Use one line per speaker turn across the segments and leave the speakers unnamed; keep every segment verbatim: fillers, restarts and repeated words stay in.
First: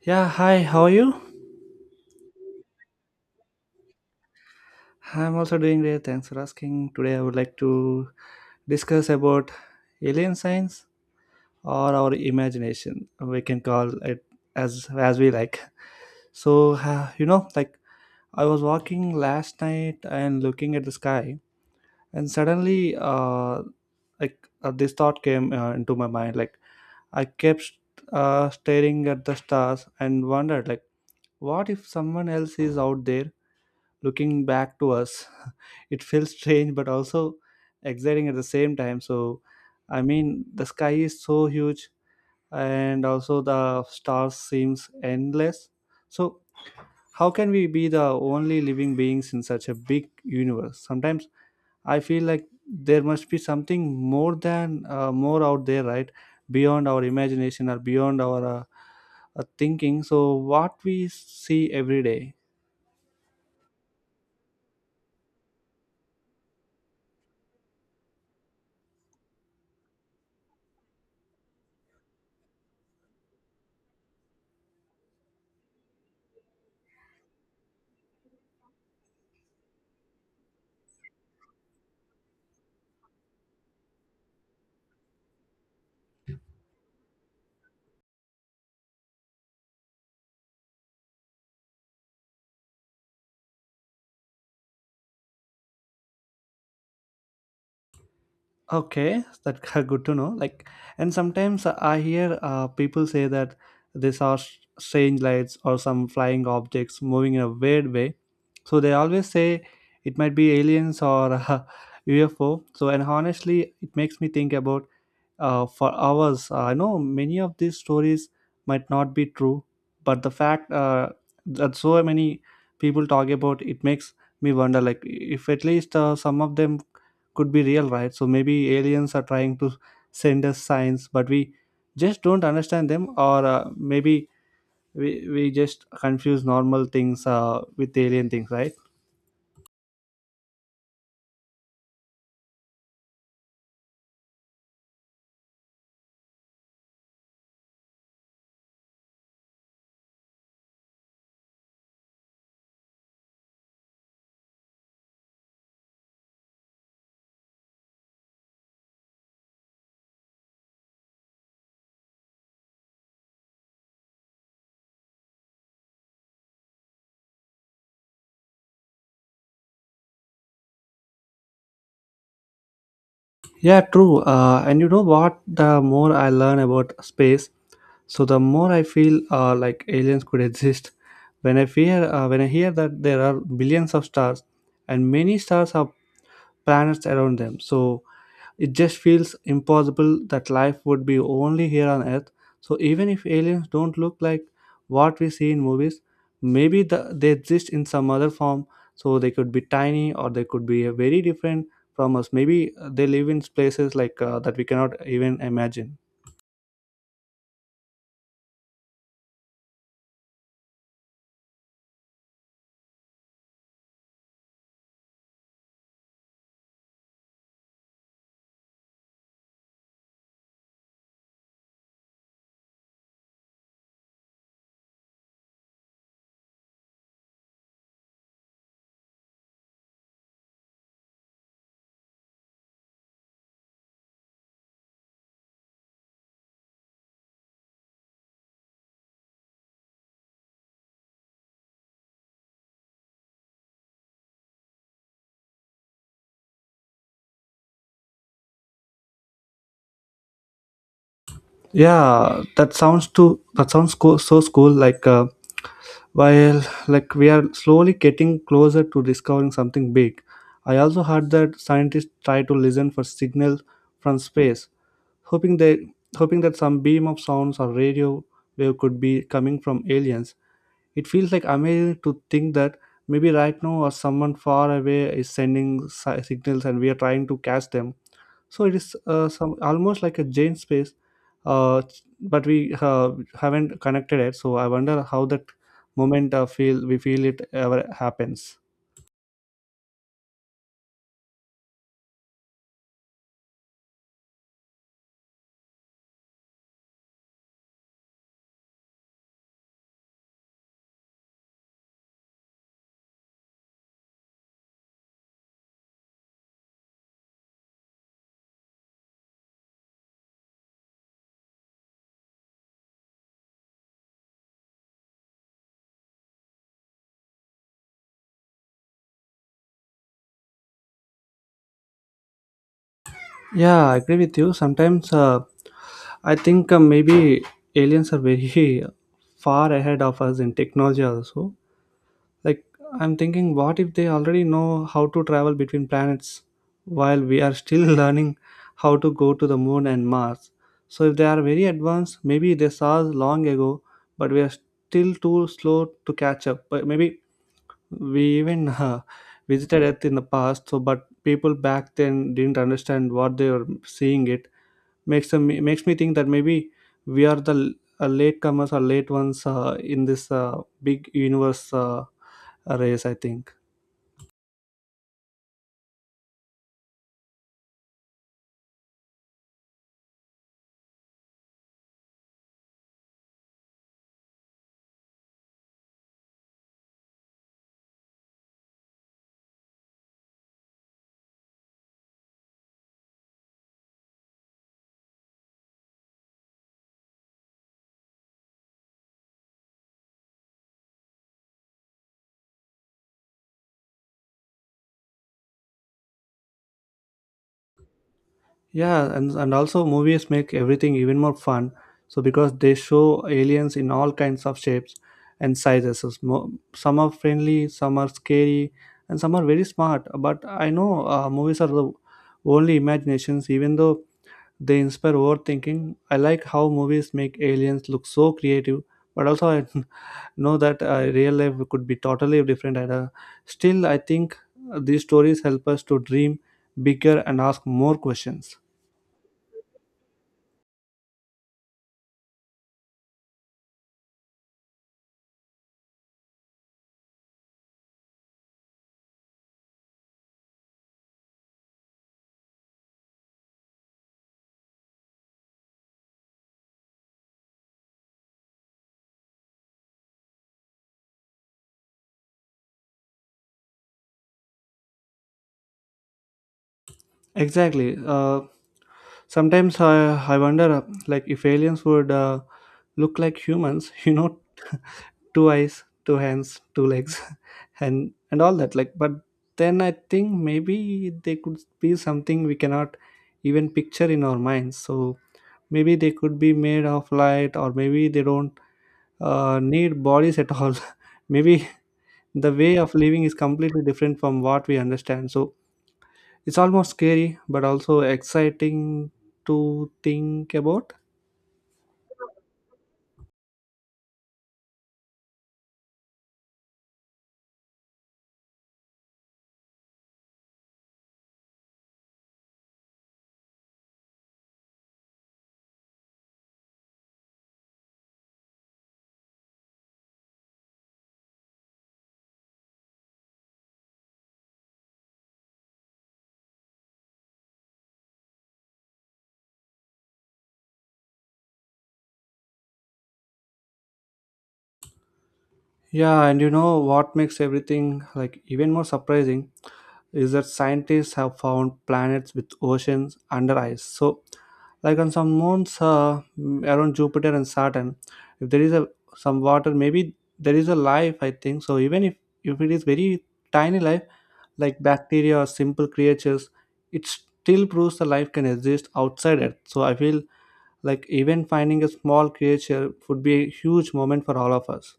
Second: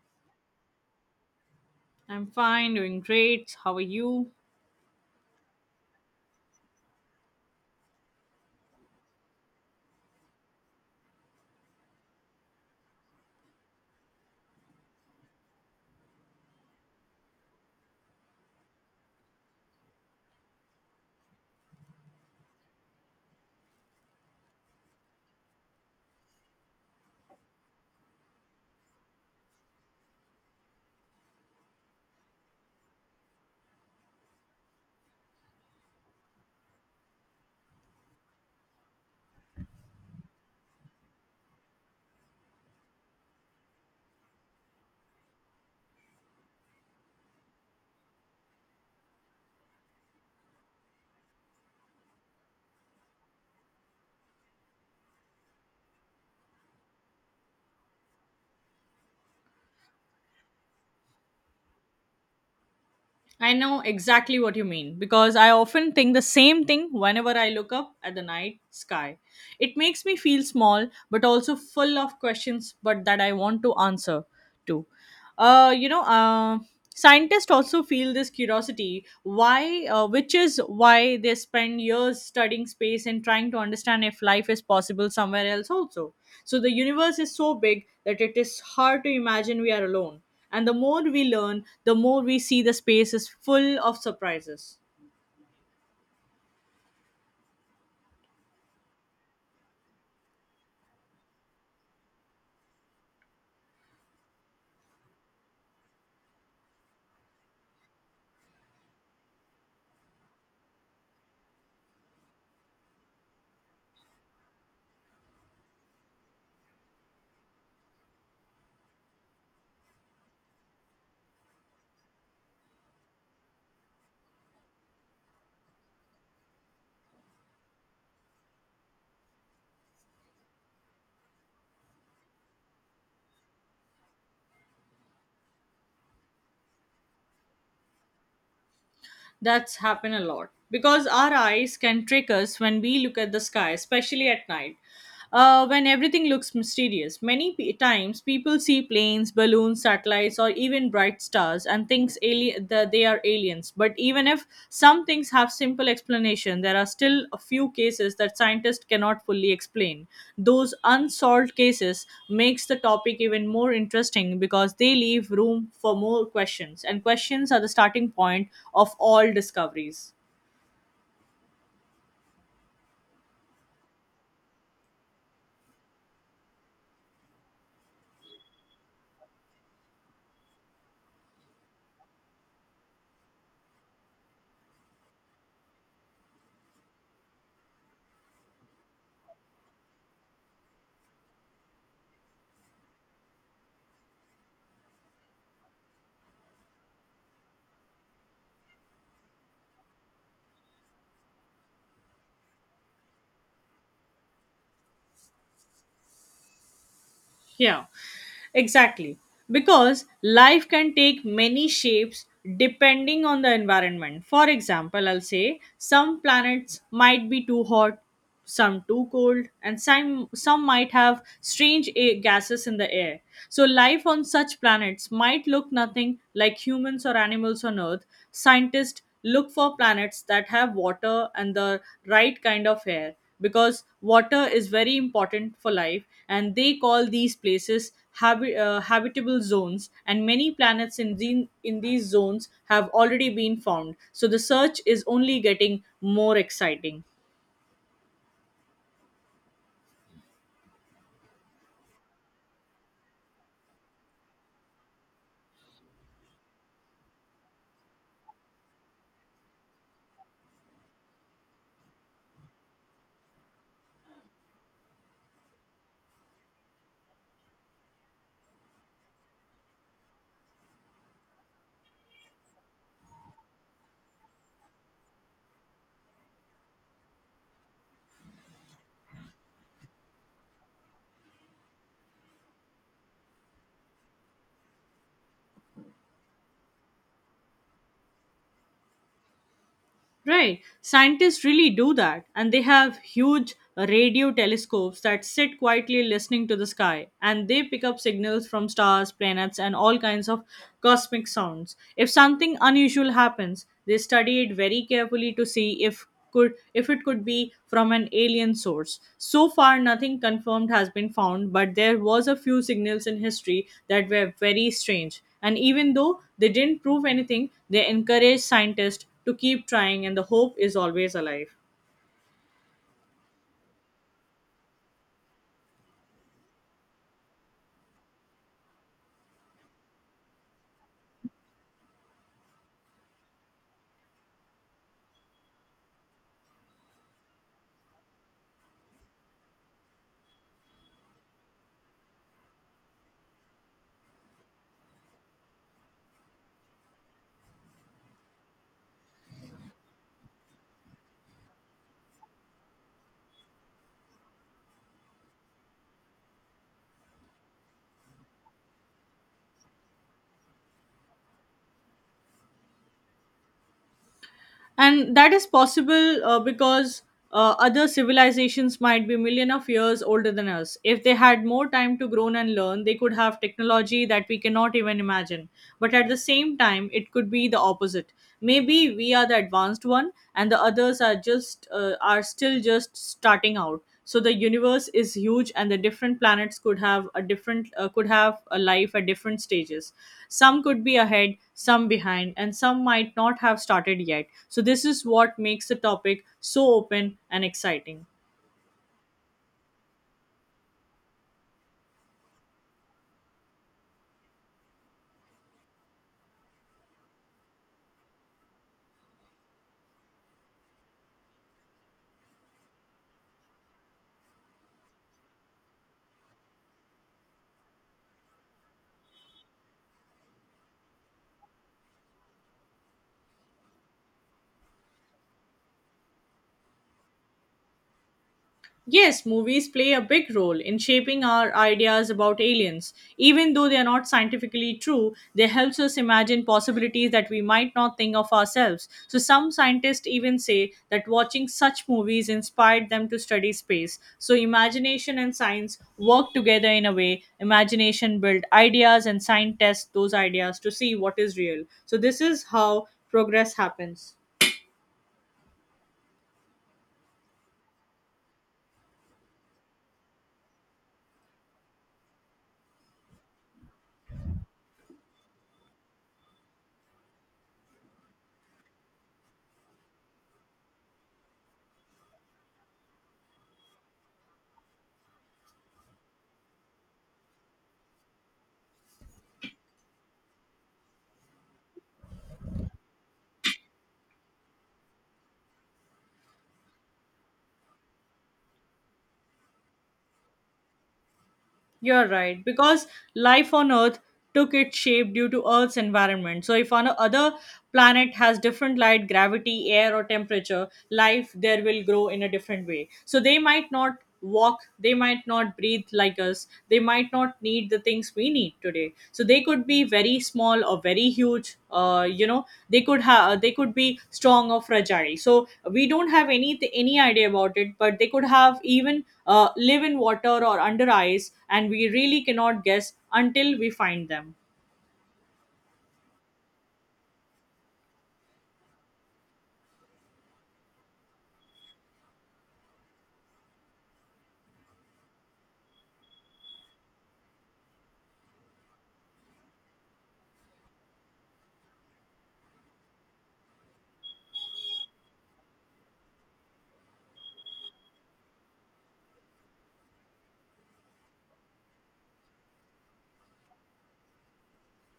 Yeah, hi, how are you?
I'm fine, doing great. How are you?
I'm also doing great. Thanks for asking. Today I would like to discuss about alien science or our imagination. We can call it as as we like. So, uh, you know, like I was walking last night and looking at the sky and suddenly uh like uh, this thought came uh, into my mind. like I kept uh staring at the stars and wondered, like, what if someone else is out there looking back to us? It feels strange but also exciting at the same time. So I mean, the sky is so huge and also the stars seems endless. So how can we be the only living beings in such a big universe? Sometimes I feel like there must be something more than uh, more out there, right? Beyond our imagination or beyond our uh, uh, thinking. So what we see every day.
I know exactly what you mean because I often think the same thing whenever I look up at the night sky. It makes me feel small but also full of questions but that I want to answer to. Uh, you know, uh, Scientists also feel this curiosity why uh, which is why they spend years studying space and trying to understand if life is possible somewhere else also. So the universe is so big that it is hard to imagine we are alone. And the more we learn, the more we see the space is full of surprises.
Okay, that's good to know. Like, and sometimes I hear uh, people say that they saw s- strange lights or some flying objects moving in a weird way. So they always say it might be aliens or uh, U F O. So, and honestly, it makes me think about uh, for hours. Uh, I know many of these stories might not be true, but the fact uh, that so many people talk about it makes me wonder, like, if at least uh, some of them could be real, right? So maybe aliens are trying to send us signs but we just don't understand them. Or uh, maybe we, we just confuse normal things uh, with alien things, right?
That's happened a lot because our eyes can trick us when we look at the sky, especially at night. Uh, when everything looks mysterious, many pe- times people see planes, balloons, satellites, or even bright stars and thinks ali- that they are aliens. But even if some things have simple explanation. There are still a few cases that scientists cannot fully explain. Those unsolved cases makes the topic even more interesting because they leave room for more questions, and questions are the starting point of all discoveries.
Yeah, true. Uh, and you know what, the more I learn about space, so the more I feel uh, like aliens could exist. When i fear uh, when I hear that there are billions of stars and many stars have planets around them, so it just feels impossible that life would be only here on Earth. So even if aliens don't look like what we see in movies, maybe the, they exist in some other form. So they could be tiny or they could be uh, very different from us. Maybe uh, they live in places like uh, that we cannot even imagine.
Yeah, exactly. Because life can take many shapes depending on the environment. For example, I'll say some planets might be too hot, some too cold, and some some might have strange a- gases in the air. So life on such planets might look nothing like humans or animals on Earth. Scientists look for planets that have water and the right kind of air, because water is very important for life, and they call these places habi- uh, habitable zones, and many planets in, the, in these zones have already been found, so the search is only getting more exciting.
Yeah that sounds too that sounds cool, so cool. Like uh, while like we are slowly getting closer to discovering something big. I also heard that scientists try to listen for signals from space, hoping they hoping that some beam of sounds or radio wave could be coming from aliens. It feels like amazing to think that maybe right now or someone far away is sending si- signals and we are trying to catch them. So it is uh, some almost like a Jane space, uh, but we uh, haven't connected it. So I wonder how that moment uh, feel we feel it ever happens.
Right. Scientists really do that. And they have huge radio telescopes that sit quietly listening to the sky, and they pick up signals from stars, planets, and all kinds of cosmic sounds. If something unusual happens, they study it very carefully to see if could if it could be from an alien source. So far nothing confirmed has been found, but there was a few signals in history that were very strange. And even though they didn't prove anything, they encourage scientists to keep trying, and the hope is always alive.
Yeah, I agree with you. Sometimes uh, I think uh, maybe aliens are very far ahead of us in technology also. Like, I'm thinking, what if they already know how to travel between planets while we are still learning how to go to the moon and Mars? So, if they are very advanced, maybe they saw us long ago, but we are still too slow to catch up. But maybe we even uh, visited Earth in the past, so but people back then didn't understand what they were seeing. It makes them makes me think that maybe we are the l- uh, latecomers or late ones uh, in this uh, big universe uh, race, I think.
And that is possible, uh, because uh, other civilizations might be million of years older than us. If they had more time to grow and learn, they could have technology that we cannot even imagine. But at the same time, it could be the opposite. Maybe we are the advanced one and the others are just uh, are still just starting out. So the universe is huge, and the different planets could have a different uh, could have a life at different stages. Some could be ahead, some behind, and some might not have started yet, so this is what makes the topic so open and exciting.
Yeah, and, and also movies make everything even more fun. So because they show aliens in all kinds of shapes and sizes. So smo- some are friendly, some are scary, and some are very smart. But I know, uh, movies are the only imaginations. Even though they inspire overthinking, I like how movies make aliens look so creative. But also, I, know that uh, real life could be totally different. And uh, still I think uh, these stories help us to dream bigger and ask more questions.
Yes, movies play a big role in shaping our ideas about aliens. Even though they are not scientifically true, they helps us imagine possibilities that we might not think of ourselves. So some scientists even say that watching such movies inspired them to study space. So imagination and science work together in a way. Imagination build ideas, and science test those ideas to see what is real. So this is how progress happens.
Exactly. Uh, sometimes I, I wonder uh, like if aliens would uh, look like humans. You know, two eyes, two hands, two legs, and and all that. Like, but then I think maybe they could be something we cannot even picture in our minds. So maybe they could be made of light, or maybe they don't uh, need bodies at all. Maybe the way of living is completely different from what we understand. So it's almost scary, but also exciting to think about.
You're right, because life on Earth took its shape due to Earth's environment. So, if on another planet has different light, gravity, air, or temperature, life there will grow in a different way. So, they might not walk, they might not breathe like us, they might not need the things things we need today. So they could be very small or very huge. Uh, you know they could have they could be strong or fragile, so we don't have any any idea about it. But they could have even uh, live in water or under ice, and we really cannot guess until we find them.
Yeah, and you know what makes everything like even more surprising is that scientists have found planets with oceans under ice. So, like on some moons uh, mm, around Jupiter and Saturn, if there is a some water, maybe there is a life. I think so. Even if if it is very tiny life, like bacteria or simple creatures, it still proves the life can exist outside Earth. So I feel like, even finding a small creature would be a huge moment for all of us.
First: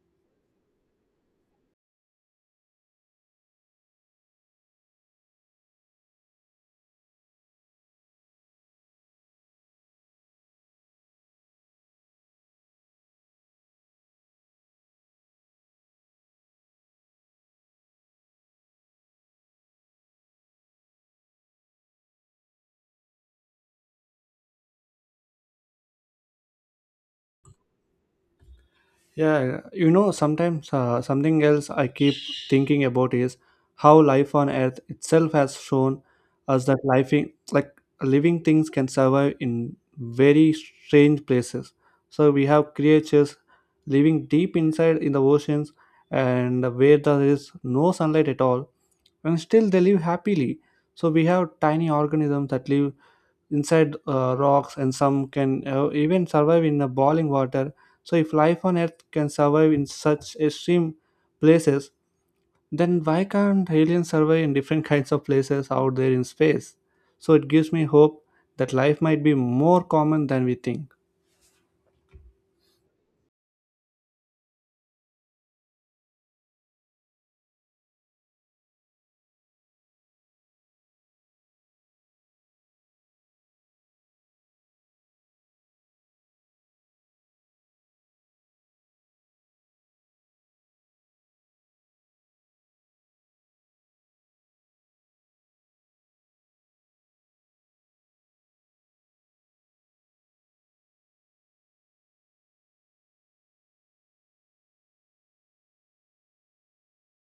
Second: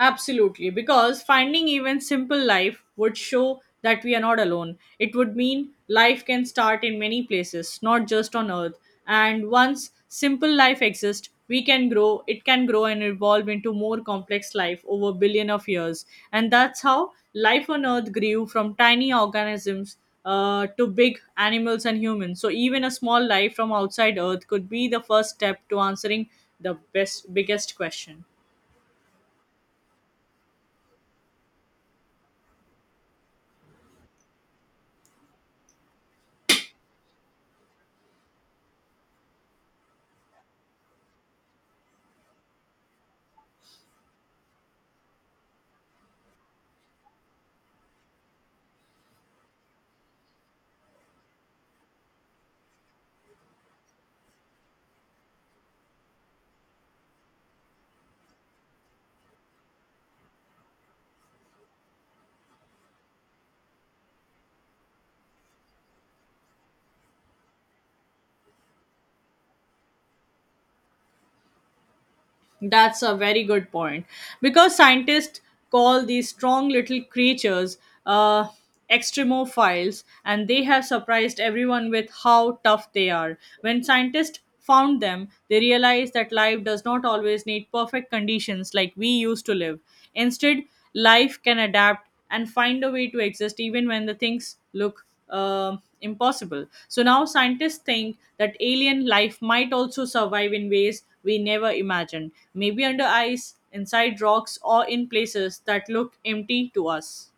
Absolutely, because finding even simple life would show that we are not alone. It would mean life can start in many places, not just on earth. And once simple life exists, we can grow, it can grow and evolve into more complex life over billion of years. And that's how life on earth grew from tiny organisms uh, to big animals and humans. So even a small life from outside earth could be the first step to answering the best biggest question.
Yeah, you know, sometimes uh, something else I keep thinking about is how life on Earth itself has shown us that life, in, like living things, can survive in very strange places. So we have creatures living deep inside in the oceans and where there is no sunlight at all, and still they live happily. So we have tiny organisms that live inside uh, rocks and some can uh, even survive in the boiling water. So if life on Earth can survive in such extreme places, then why can't aliens survive in different kinds of places out there in space? So it gives me hope that life might be more common than we think.
That's a very good point. Because scientists call these strong little creatures uh, extremophiles, and they have surprised everyone with how tough they are. When scientists found them, they realized that life does not always need perfect conditions like we used to live. Instead, life can adapt and find a way to exist even when the things look um impossible. So now scientists think that alien life might also survive in ways we never imagined, maybe under ice, inside rocks, or in places that look empty to us.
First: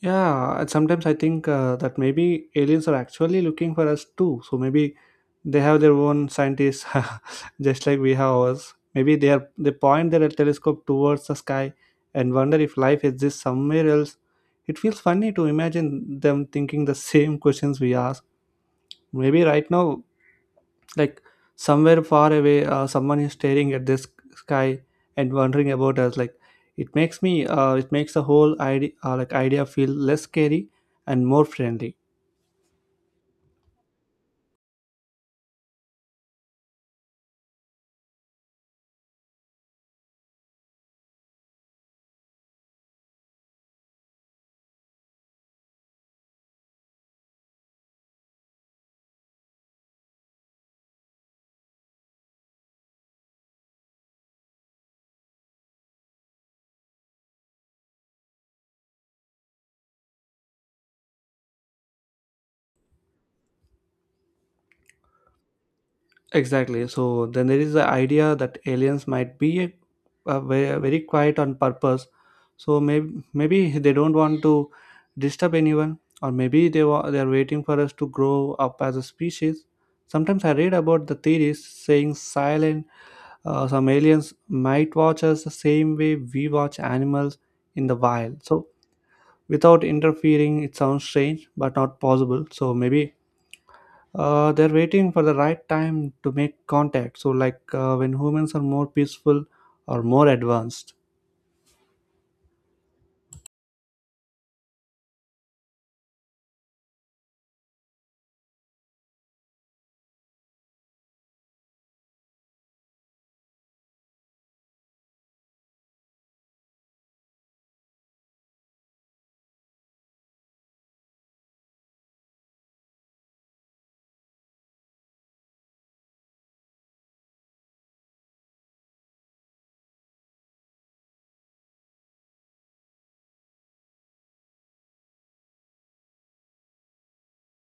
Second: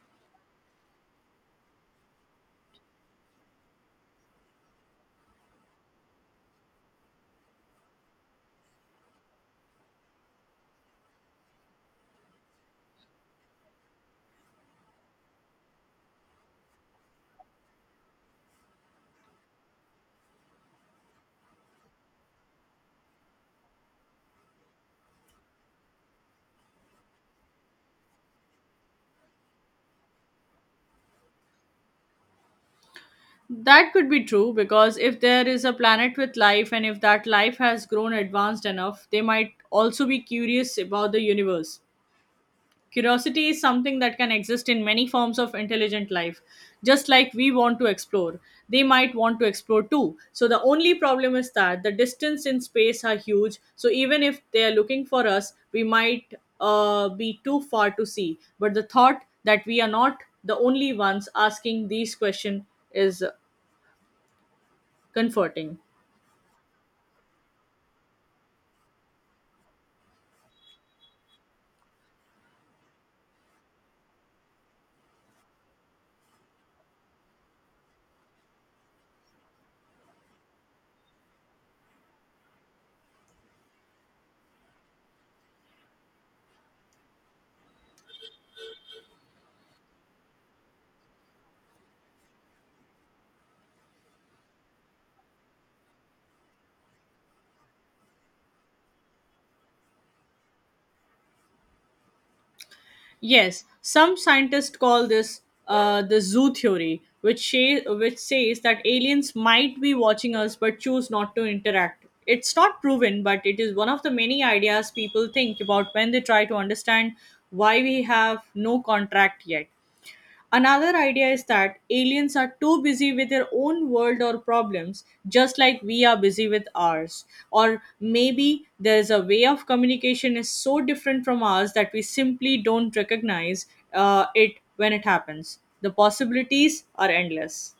Yeah, and sometimes I think uh, that maybe aliens are actually looking for us too. So maybe they have their own scientists, just like we have ours. Maybe they are they point their telescope towards the sky and wonder if life exists somewhere else. It feels funny to imagine them thinking the same questions we ask. Maybe right now, like somewhere far away, uh, someone is staring at this sky and wondering about us. Like, it makes me uh, it makes the whole idea uh, like idea feel less scary and more friendly.
That could be true, because if there is a planet with life, and if that life has grown advanced enough, they might also be curious about the universe. Curiosity is something that can exist in many forms of intelligent life. Just like we want to explore, they might want to explore too. So, the only problem is that the distance in space are huge. So, even if they are looking for us, we might uh, be too far to see. But the thought that we are not the only ones asking these questions is comforting.
Exactly. So then there is the idea that aliens might be a, a very, very quiet on purpose. So maybe maybe they don't want to disturb anyone, or maybe they wa- they are waiting for us to grow up as a species. Sometimes I read about the theories saying silent, uh, some aliens might watch us the same way we watch animals in the wild. So, without interfering, it sounds strange but not possible. So, maybe uh, they're waiting for the right time to make contact. So, like uh, when humans are more peaceful or more advanced.
Yes, some scientists call this uh, the zoo theory, which sha- which says that aliens might be watching us but choose not to interact. It's not proven, but it is one of the many ideas people think about when they try to understand why we have no contract yet. Another idea is that aliens are too busy with their own world or problems, just like we are busy with ours. Or maybe there is a way of communication is so different from ours that we simply don't recognize uh, it when it happens. The possibilities are endless.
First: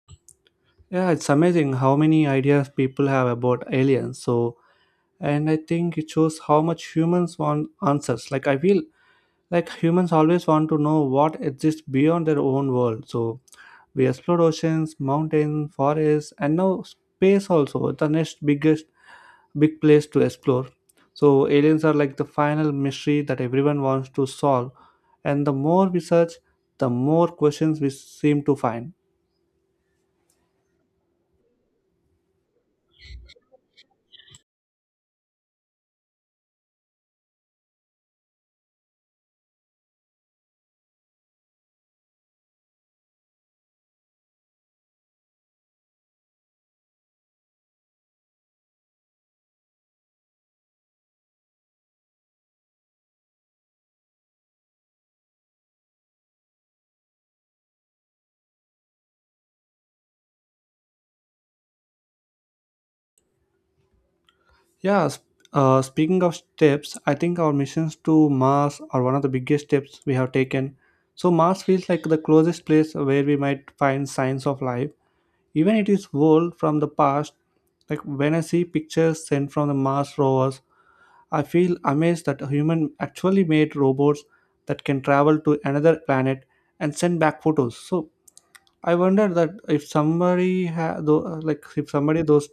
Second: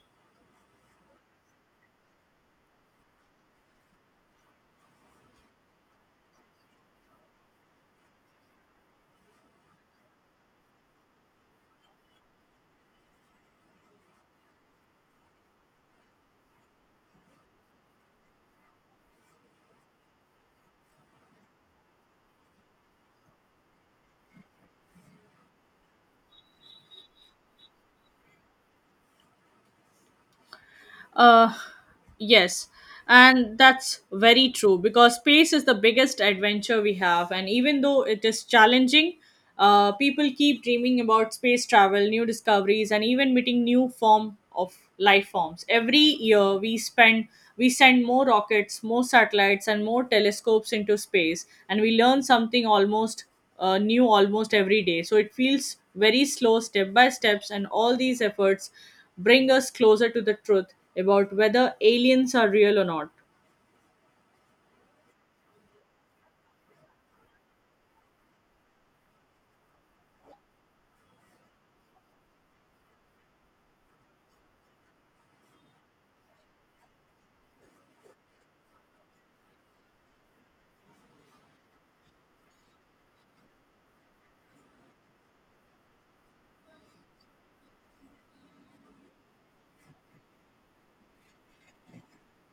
Yeah, it's amazing how many ideas people have about aliens. So, and I think it shows how much humans want answers. Like, I feel like humans always want to know what exists beyond their own world. So we explored oceans, mountains, forests, and now space also, the next biggest big place to explore. So aliens are like the final mystery that everyone wants to solve, and the more we search, the more questions we seem to find.
Uh, yes, and that's very true because space is the biggest adventure we have, and even though it is challenging, uh, people keep dreaming about space travel, new discoveries, and even meeting new form of life forms. Every year, we spend we send more rockets, more satellites, and more telescopes into space, and we learn something almost uh, new almost every day. So it feels very slow, step by steps, and all these efforts bring us closer to the truth about whether aliens are real or not.
yeah sp- uh, Speaking of steps, I think our missions to Mars are one of the biggest steps we have taken. So Mars feels like the closest place where we might find signs of life. Even it is world from the past, like when I see pictures sent from the Mars rovers, I feel amazed that a human actually made robots that can travel to another planet and send back photos. So I wonder that if somebody ha- tho- like if somebody those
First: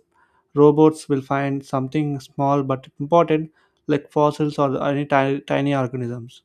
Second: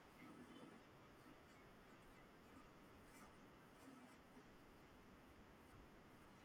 robots will find something small but important, like fossils or any ti- tiny organisms.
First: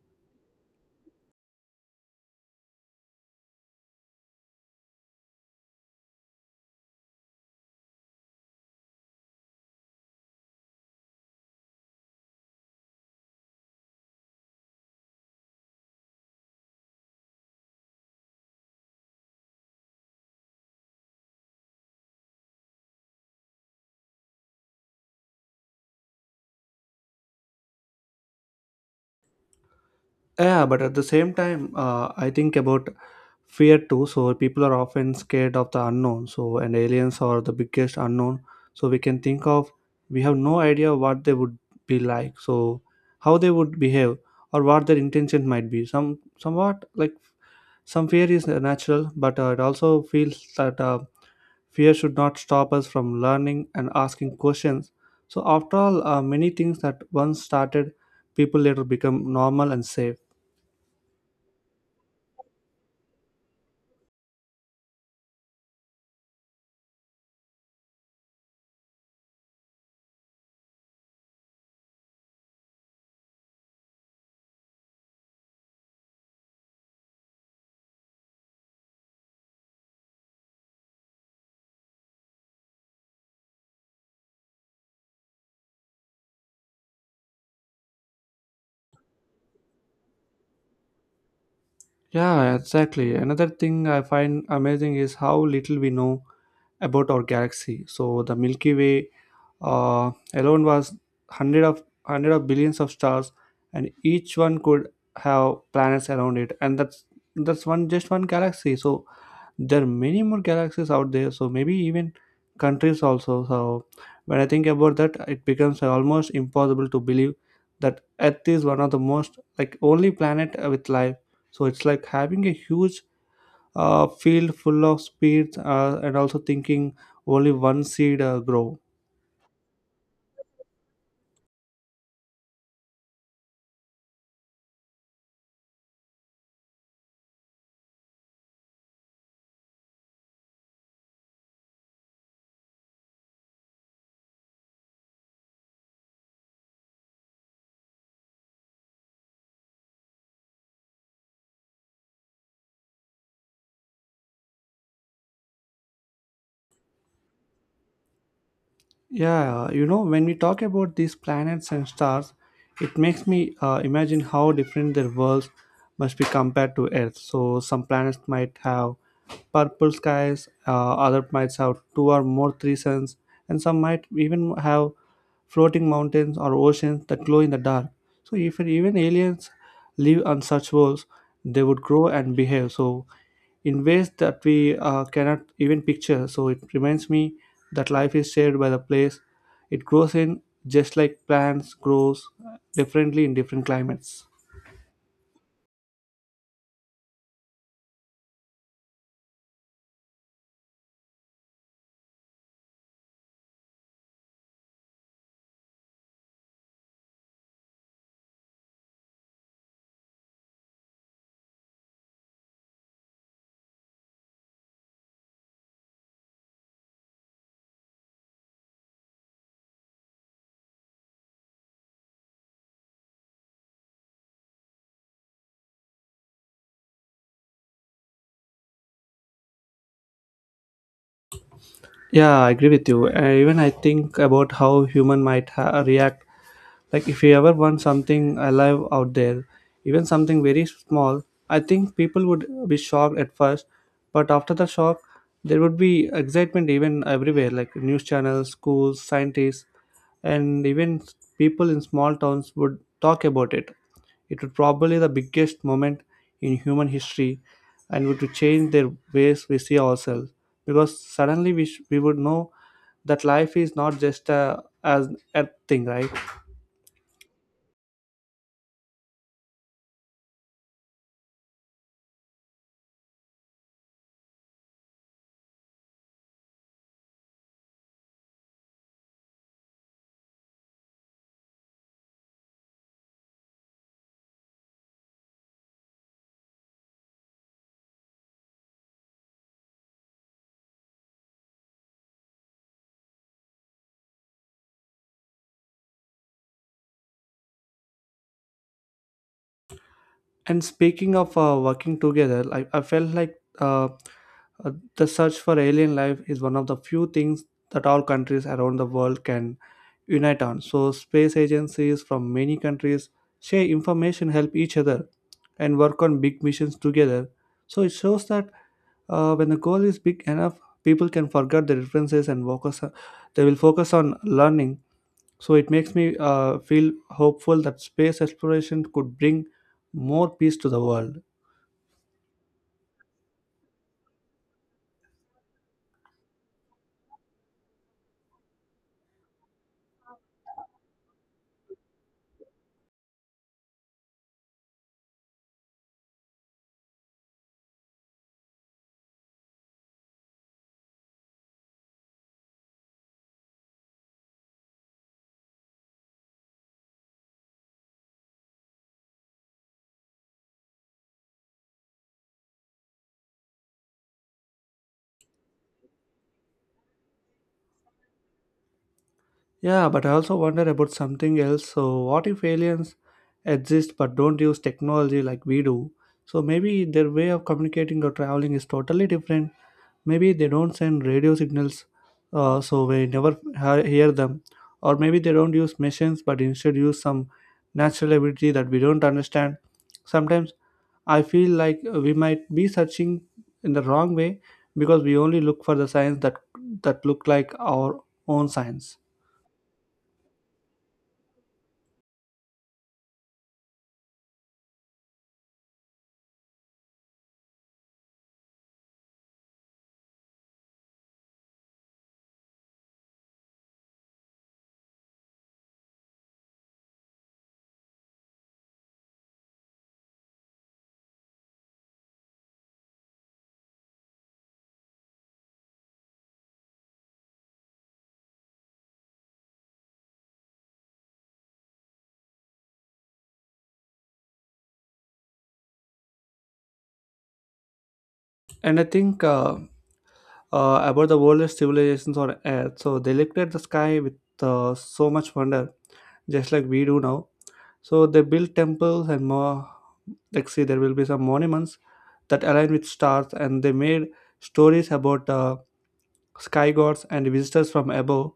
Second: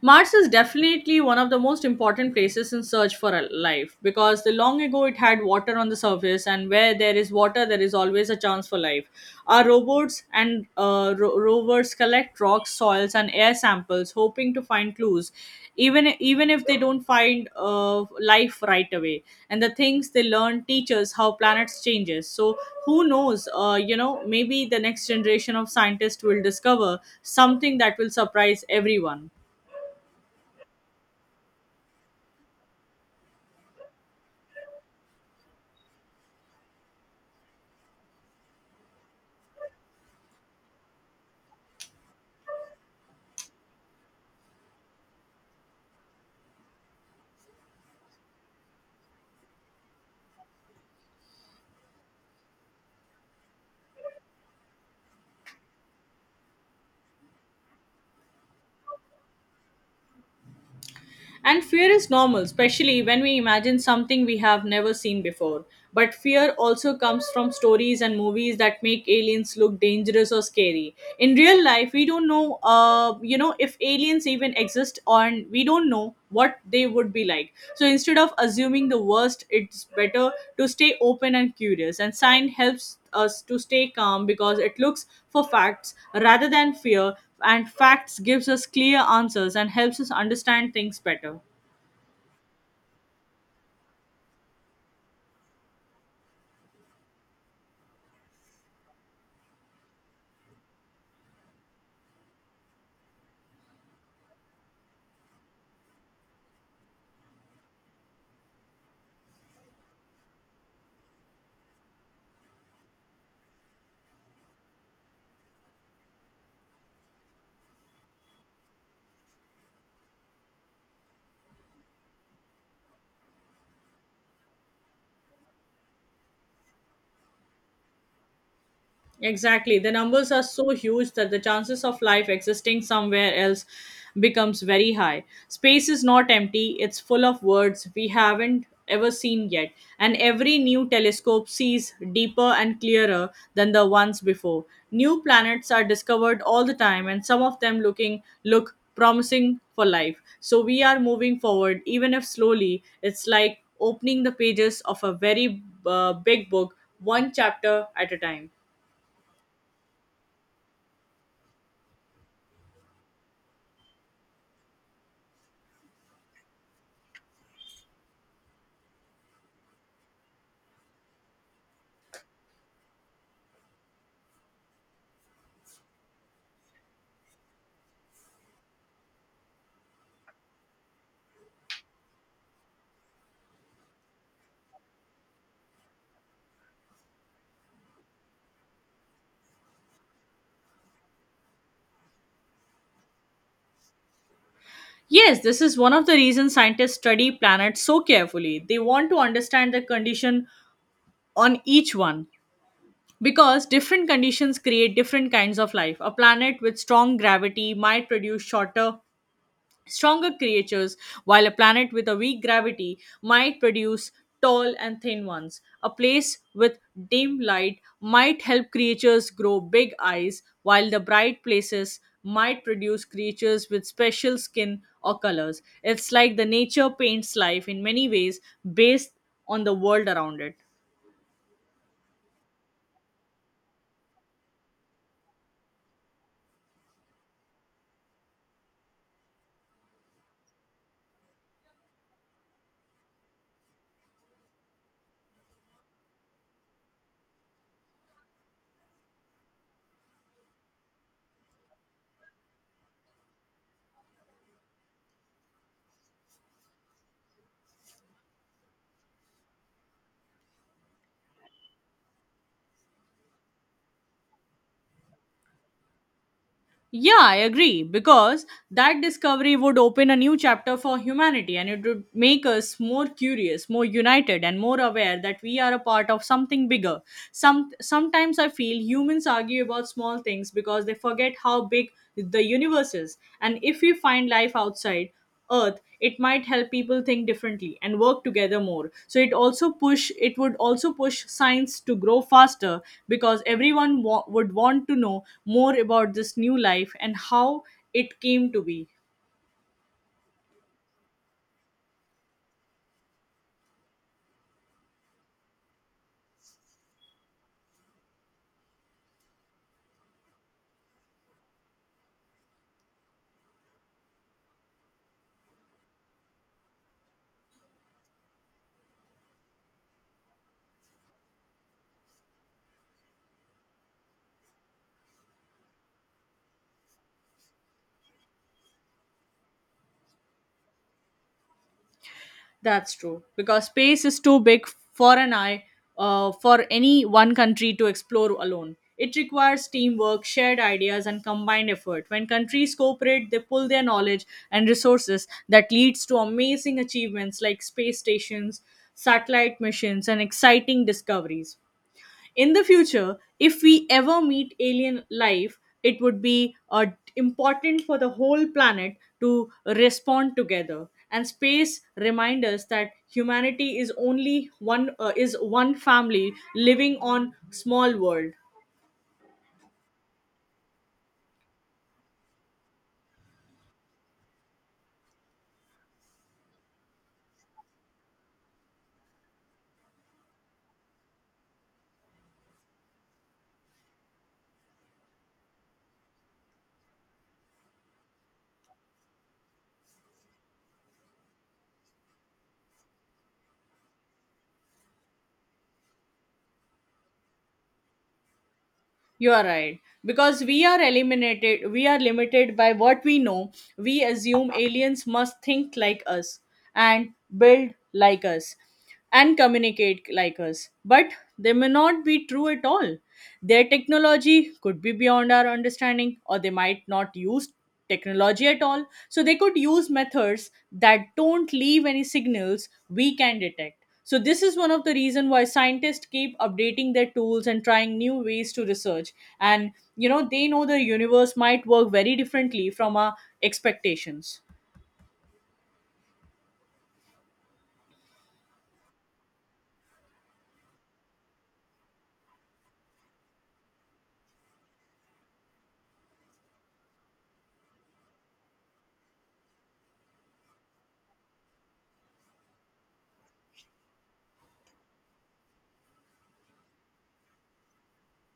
Mars is definitely one of the most important places in search for a life, because the long ago it had water on the surface, and where there is water, there is always a chance for life. Our robots and uh, ro- rovers collect rocks, soils, and air samples, hoping to find clues, even even if they don't find uh, life right away. And the things they learn teach us how planets changes. So who knows? Uh, you know, maybe the next generation of scientists will discover something that will surprise everyone.
Yeah, but at the same time, uh, I think about fear too. So people are often scared of the unknown. So and aliens are the biggest unknown. So we can think of we have no idea what they would be like. So how they would behave or what their intention might be. Some somewhat like some fear is natural, but uh, it also feels that uh, fear should not stop us from learning and asking questions. So after all, uh, many things that once started, people later become normal and safe.
And fear is normal, especially when we imagine something we have never seen before. But fear also comes from stories and movies that make aliens look dangerous or scary. In real life, we don't know, uh, you know, if aliens even exist, or we don't know what they would be like. So instead of assuming the worst, it's better to stay open and curious. And science helps us to stay calm because it looks for facts rather than fear, and facts gives us clear answers and helps us understand things better.
Yeah, exactly. Another thing I find amazing is how little we know about our galaxy. So the Milky Way uh, alone was hundred of hundred of billions of stars, and each one could have planets around it, and that's that's one just one galaxy. So there are many more galaxies out there, so maybe even countries also. So when I think about that, it becomes almost impossible to believe that earth is one of the most like only planet uh, with life. So it's like having a huge uh, field full of seeds, uh, and also thinking only one seed uh, grow.
Exactly. The numbers are so huge that the chances of life existing somewhere else becomes very high. Space is not empty, it's full of words we haven't ever seen yet, and every new telescope sees deeper and clearer than the ones before. New planets are discovered all the time, and some of them looking look promising for life. So we are moving forward, even if slowly. It's like opening the pages of a very uh, big book one chapter at a time.
Yeah, you know, when we talk about these planets and stars, it makes me uh, imagine how different their worlds must be compared to Earth. So some planets might have purple skies, uh, other might have two or more three suns, and some might even have floating mountains or oceans that glow in the dark. So if even aliens live on such worlds, they would grow and behave. So in ways that we uh, cannot even picture. So it reminds me that life is shared by the place it grows in, just like plants grows differently in different climates.
Yes, this is one of the reasons scientists study planets so carefully. They want to understand the condition on each one, because different conditions create different kinds of life. A planet with strong gravity might produce shorter stronger creatures, while a planet with a weak gravity might produce tall and thin ones. A place with dim light might help creatures grow big eyes, while the bright places might produce creatures with special skin or colors. It's like the nature paints life in many ways based on the world around it.
Yeah, I agree with you. Uh, even I think about how human might ha- react. Like if you ever want something alive out there, even something very small, I think people would be shocked at first, but after the shock, there would be excitement even everywhere, like news channels, schools, scientists, and even people in small towns would talk about it. It would probably the biggest moment in human history, and would to change their ways we see ourselves because suddenly we sh- we would know that life is not just a as a thing, right?
Yeah, I agree, because that discovery would open a new chapter for humanity, and it would make us more curious, more united and more aware that we are a part of something bigger. Some sometimes I feel humans argue about small things because they forget how big the universe is, and if we find life outside earth, it might help people think differently and work together more. So it also push it would also push science to grow faster, because everyone wa- would want to know more about this new life and how it came to be.
And speaking of uh, working together, I, I felt like uh, uh, the search for alien life is one of the few things that all countries around the world can unite on. So space agencies from many countries share information, help each other, and work on big missions together. So it shows that uh, when the goal is big enough, people can forget the differences and focus. Uh, they will focus on learning. So it makes me uh, feel hopeful that space exploration could bring more peace to the world.
That's true, because space is too big for an eye, uh, for any one country to explore alone. It requires teamwork, shared ideas, and combined effort. When countries cooperate, they pull their knowledge and resources that leads to amazing achievements like space stations, satellite missions, and exciting discoveries. In the future, if we ever meet alien life, it would be uh, important for the whole planet to respond together. And space reminds us that humanity is only one uh, is one family living on small world.
Yeah, but I also wonder about something else. So what if aliens exist but don't use technology like we do? So maybe their way of communicating or traveling is totally different. Maybe they don't send radio signals, uh, so we never ha- hear them. Or maybe they don't use machines but instead use some natural ability that we don't understand. Sometimes I feel like we might be searching in the wrong way because we only look for the signs that that look like our own signs.
You are right. Because we are eliminated, we are limited by what we know. We assume aliens must think like us and build like us and communicate like us. But they may not be true at all. Their technology could be beyond our understanding, or they might not use technology at all. So they could use methods that don't leave any signals we can detect. So this is one of the reason why scientists keep updating their tools and trying new ways to research. And you know they know the universe might work very differently from our expectations.
And I think uh, uh, about the oldest civilizations on Earth. So they looked at the sky with uh, so much wonder, just like we do now. So they built temples and more. Like, see, there will be some monuments that align with stars, and they made stories about uh, sky gods and visitors from above.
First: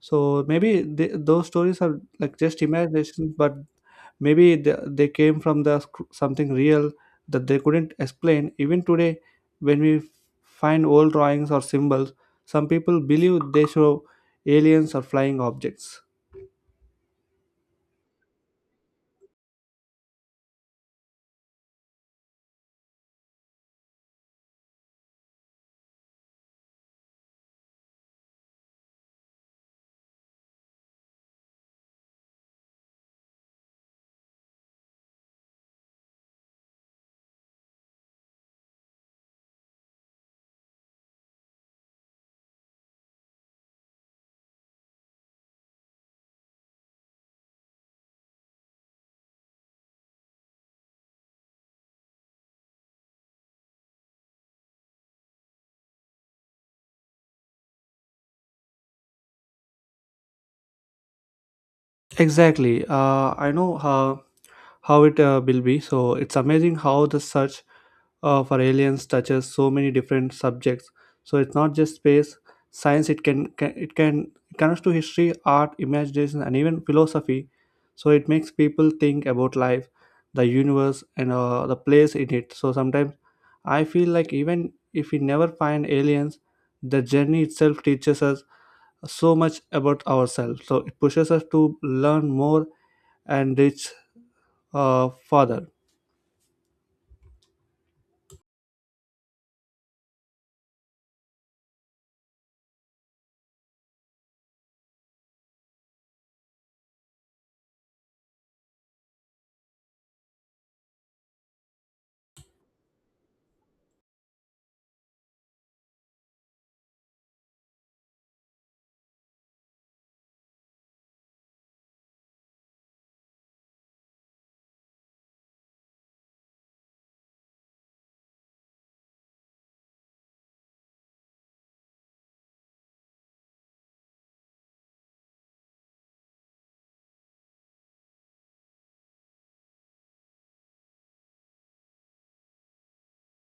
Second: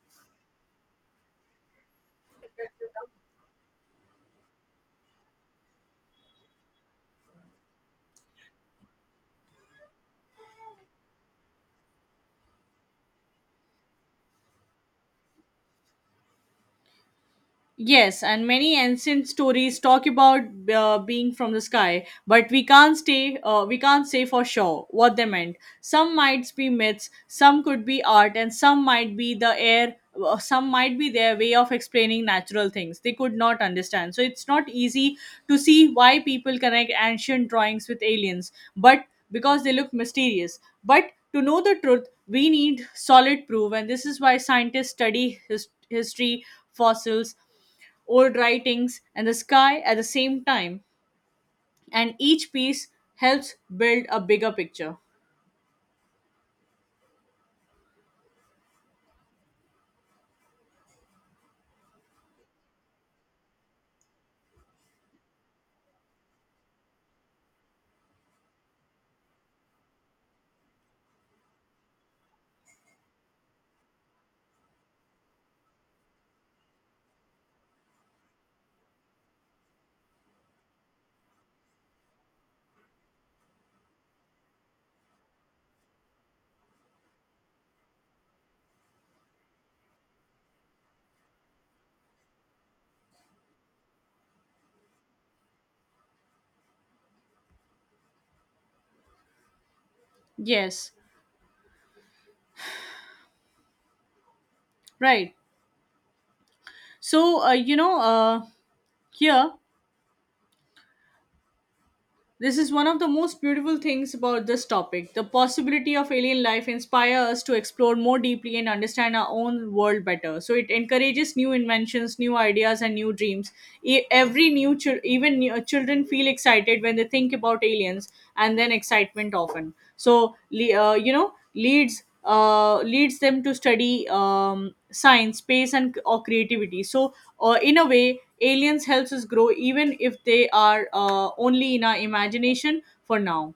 So maybe they, those stories are like just imaginations, but maybe they, they came from the sc- something real that they couldn't explain. Even today, when we find old drawings or symbols, some people believe they show aliens or flying objects.
Yes, and many ancient stories talk about uh, being from the sky, but we can't stay. Uh, we can't say for sure what they meant. Some might be myths, some could be art, and some might be the air. uh, Some might be their way of explaining natural things they could not understand. So it's not easy to see why people connect ancient drawings with aliens, but because they look mysterious. But to know the truth, we need solid proof, and this is why scientists study his- history, fossils, old writings, and the sky at the same time, and each piece helps build a bigger picture.
Exactly. Uh, I know how how it uh, will be. So it's amazing how the search uh, for aliens touches so many different subjects. So it's not just space science, it can, can it can, it connects to history, art, imagination, and even philosophy. So it makes people think about life, the universe, and uh, the place in it. So sometimes I feel like even if we never find aliens, the journey itself teaches us so much about ourselves. So it pushes us to learn more and reach uh, further.
Yes, right. So, uh, you know, uh, here This is one of the most beautiful things about this topic. The possibility of alien life inspire us to explore more deeply and understand our own world better. So it encourages new inventions, new ideas, and new dreams. E- Every new chil- even new- uh, children feel excited when they think about aliens, and then excitement often. So le- uh, you know leads uh, leads them to study um, science, space, and or creativity. So, uh, in a way, aliens helps us grow, even if they are uh, only in our imagination for now.